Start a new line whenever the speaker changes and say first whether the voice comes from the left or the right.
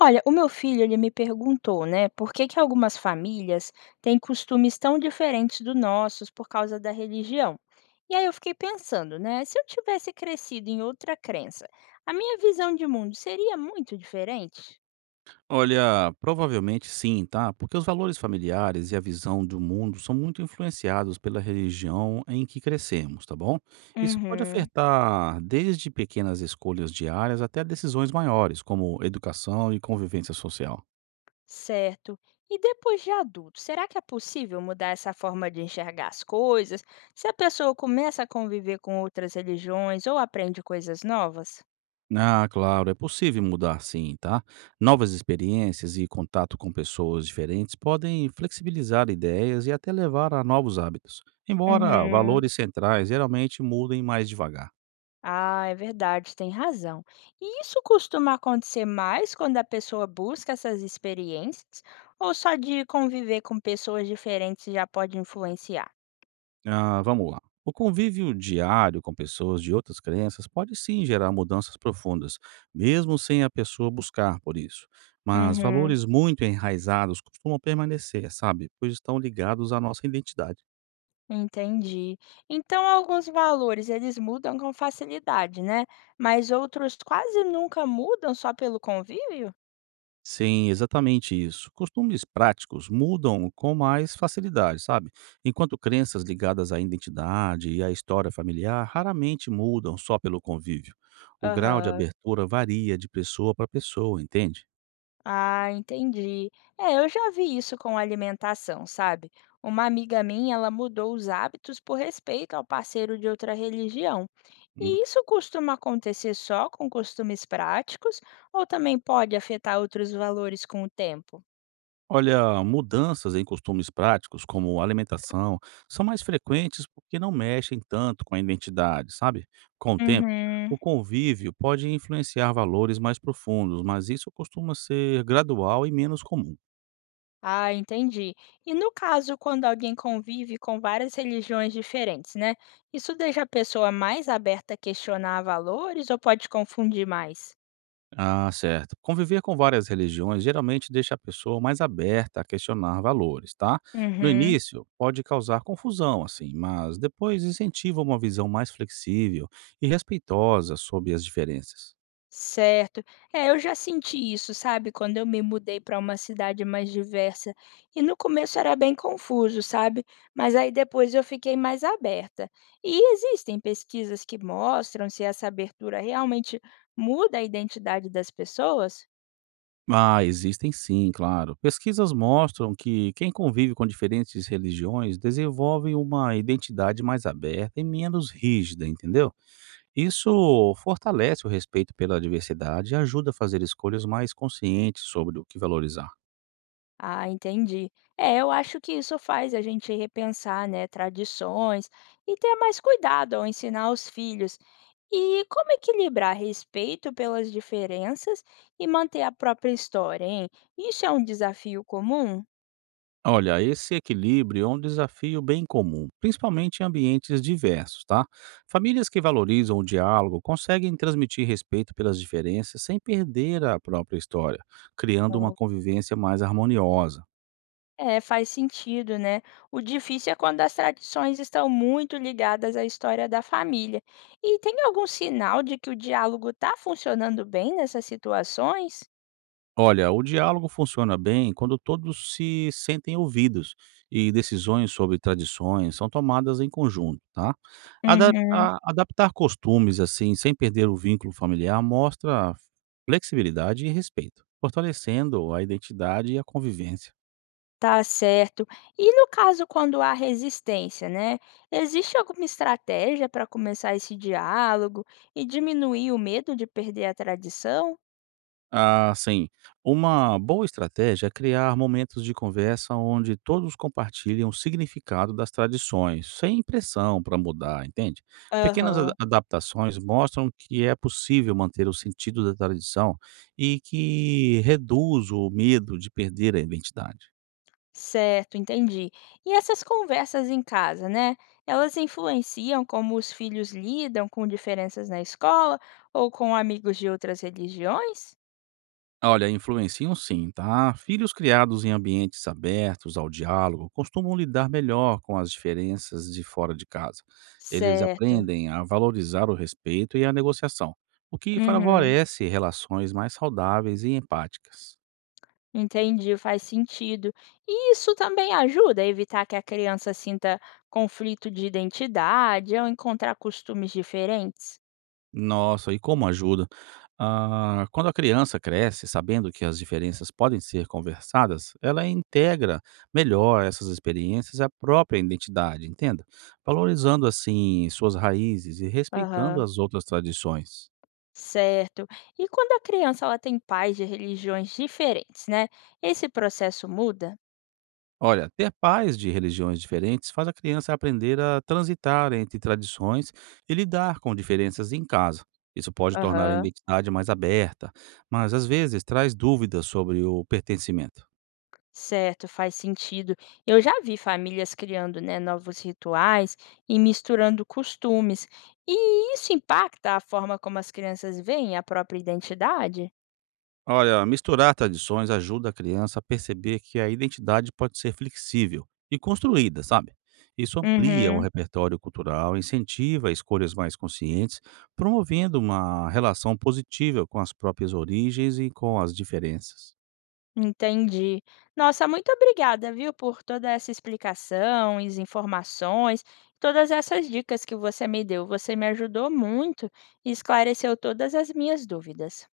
left: Olha, o meu filho, ele me perguntou, né, por que que algumas famílias têm costumes tão diferentes dos nossos por causa da religião? E aí eu fiquei pensando, né, se eu tivesse crescido em outra crença, a minha visão de mundo seria muito diferente?
right: Olha, provavelmente sim, tá? Porque os valores familiares e a visão do mundo são muito influenciados pela religião em que crescemos, tá bom? Isso pode
left: Uhum.
right: afetar desde pequenas escolhas diárias até decisões maiores, como educação e convivência social.
left: Certo. E depois de adulto, será que é possível mudar essa forma de enxergar as coisas? Se a pessoa começa a conviver com outras religiões ou aprende coisas novas?
right: Ah, claro, é possível mudar sim, tá? Novas experiências e contato com pessoas diferentes podem flexibilizar ideias e até levar a novos hábitos, embora
left: Uhum.
right: valores centrais geralmente mudem mais devagar.
left: Ah, é verdade, tem razão. E isso costuma acontecer mais quando a pessoa busca essas experiências, ou só de conviver com pessoas diferentes já pode influenciar?
right: Ah, vamos lá. O convívio diário com pessoas de outras crenças pode sim gerar mudanças profundas, mesmo sem a pessoa buscar por isso. Mas
left: Uhum,
right: valores muito enraizados costumam permanecer, sabe? Pois estão ligados à nossa identidade.
left: entendi. Então, alguns valores eles mudam com facilidade, né? Mas outros quase nunca mudam só pelo convívio?
right: Sim, exatamente isso. Costumes práticos mudam com mais facilidade, sabe? Enquanto crenças ligadas à identidade e à história familiar raramente mudam só pelo convívio. O grau de
left: Aham.
right: abertura varia de pessoa para pessoa, entende?
left: Ah, entendi. É, eu já vi isso com alimentação, sabe? Uma amiga minha, ela mudou os hábitos por respeito ao parceiro de outra religião. E isso costuma acontecer só com costumes práticos ou também pode afetar outros valores com o tempo?
right: Olha, mudanças em costumes práticos, como alimentação, são mais frequentes porque não mexem tanto com a identidade, sabe? Com o tempo,
left: Uhum.
right: o convívio pode influenciar valores mais profundos, mas isso costuma ser gradual e menos comum.
left: Ah, entendi. E no caso, quando alguém convive com várias religiões diferentes, né? Isso deixa a pessoa mais aberta a questionar valores ou pode confundir mais?
right: Ah, certo. Conviver com várias religiões geralmente deixa a pessoa mais aberta a questionar valores, tá? No
left: Uhum.
right: início, pode causar confusão, assim, mas depois incentiva uma visão mais flexível e respeitosa sobre as diferenças.
left: Certo. É, eu já senti isso, sabe, quando eu me mudei para uma cidade mais diversa. E no começo era bem confuso, sabe? Mas aí depois eu fiquei mais aberta. E existem pesquisas que mostram se essa abertura realmente muda a identidade das pessoas?
right: Ah, existem sim, claro. Pesquisas mostram que quem convive com diferentes religiões desenvolve uma identidade mais aberta e menos rígida, entendeu? Isso fortalece o respeito pela diversidade e ajuda a fazer escolhas mais conscientes sobre o que valorizar.
left: Ah, entendi. É, eu acho que isso faz a gente repensar, né, tradições e ter mais cuidado ao ensinar os filhos. E como equilibrar respeito pelas diferenças e manter a própria história, hein? Isso é um desafio comum?
right: Olha, esse equilíbrio é um desafio bem comum, principalmente em ambientes diversos, tá? Famílias que valorizam o diálogo conseguem transmitir respeito pelas diferenças sem perder a própria história, criando uma
left: Bom,
right: convivência mais harmoniosa.
left: é, faz sentido, né? O difícil é quando as tradições estão muito ligadas à história da família. E tem algum sinal de que o diálogo está funcionando bem nessas situações?
right: Olha, o diálogo funciona bem quando todos se sentem ouvidos e decisões sobre tradições são tomadas em conjunto, tá?
left: Uhum.
right: Adaptar costumes assim, sem perder o vínculo familiar, mostra flexibilidade e respeito, fortalecendo a identidade e a convivência.
left: Tá certo. E no caso quando há resistência, né, existe alguma estratégia para começar esse diálogo e diminuir o medo de perder a tradição?
right: Ah, sim. Uma boa estratégia é criar momentos de conversa onde todos compartilhem o significado das tradições, sem pressão para mudar, entende? Pequenas
left: Aham,
right: adaptações mostram que é possível manter o sentido da tradição e que reduz o medo de perder a identidade.
left: certo, entendi. E essas conversas em casa, né, elas influenciam como os filhos lidam com diferenças na escola ou com amigos de outras religiões?
right: Olha, influenciam sim, tá? Filhos criados em ambientes abertos ao diálogo costumam lidar melhor com as diferenças de fora de casa. Eles
left: Certo.
right: aprendem a valorizar o respeito e a negociação, o que
left: Uhum.
right: favorece relações mais saudáveis e empáticas.
left: Entendi, faz sentido. E isso também ajuda a evitar que a criança sinta conflito de identidade ao encontrar costumes diferentes?
right: Nossa, e como ajuda? Ah, quando a criança cresce sabendo que as diferenças podem ser conversadas, ela integra melhor essas experiências à própria identidade, entenda? Valorizando assim suas raízes e respeitando
left: Aham.
right: as outras tradições.
left: Certo. E quando a criança ela tem pais de religiões diferentes, né? Esse processo muda?
right: Olha, ter pais de religiões diferentes faz a criança aprender a transitar entre tradições e lidar com diferenças em casa. Isso pode tornar a
left: Aham.
right: identidade mais aberta, mas às vezes traz dúvidas sobre o pertencimento.
left: Certo, faz sentido. Eu já vi famílias criando, né, novos rituais e misturando costumes. E isso impacta a forma como as crianças veem a própria identidade?
right: Olha, misturar tradições ajuda a criança a perceber que a identidade pode ser flexível e construída, sabe? Isso amplia o
left: Uhum.
right: repertório cultural, incentiva escolhas mais conscientes, promovendo uma relação positiva com as próprias origens e com as diferenças.
left: Entendi. Nossa, muito obrigada, viu, por toda essa explicação, as informações, todas essas dicas que você me deu. Você me ajudou muito e esclareceu todas as minhas dúvidas.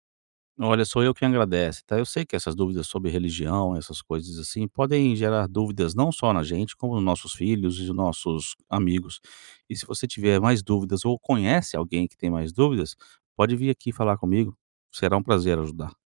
right: Olha, sou eu quem agradece, tá? Eu sei que essas dúvidas sobre religião, essas coisas assim, podem gerar dúvidas não só na gente, como nos nossos filhos e nos nossos amigos. E se você tiver mais dúvidas ou conhece alguém que tem mais dúvidas, pode vir aqui falar comigo. Será um prazer ajudar.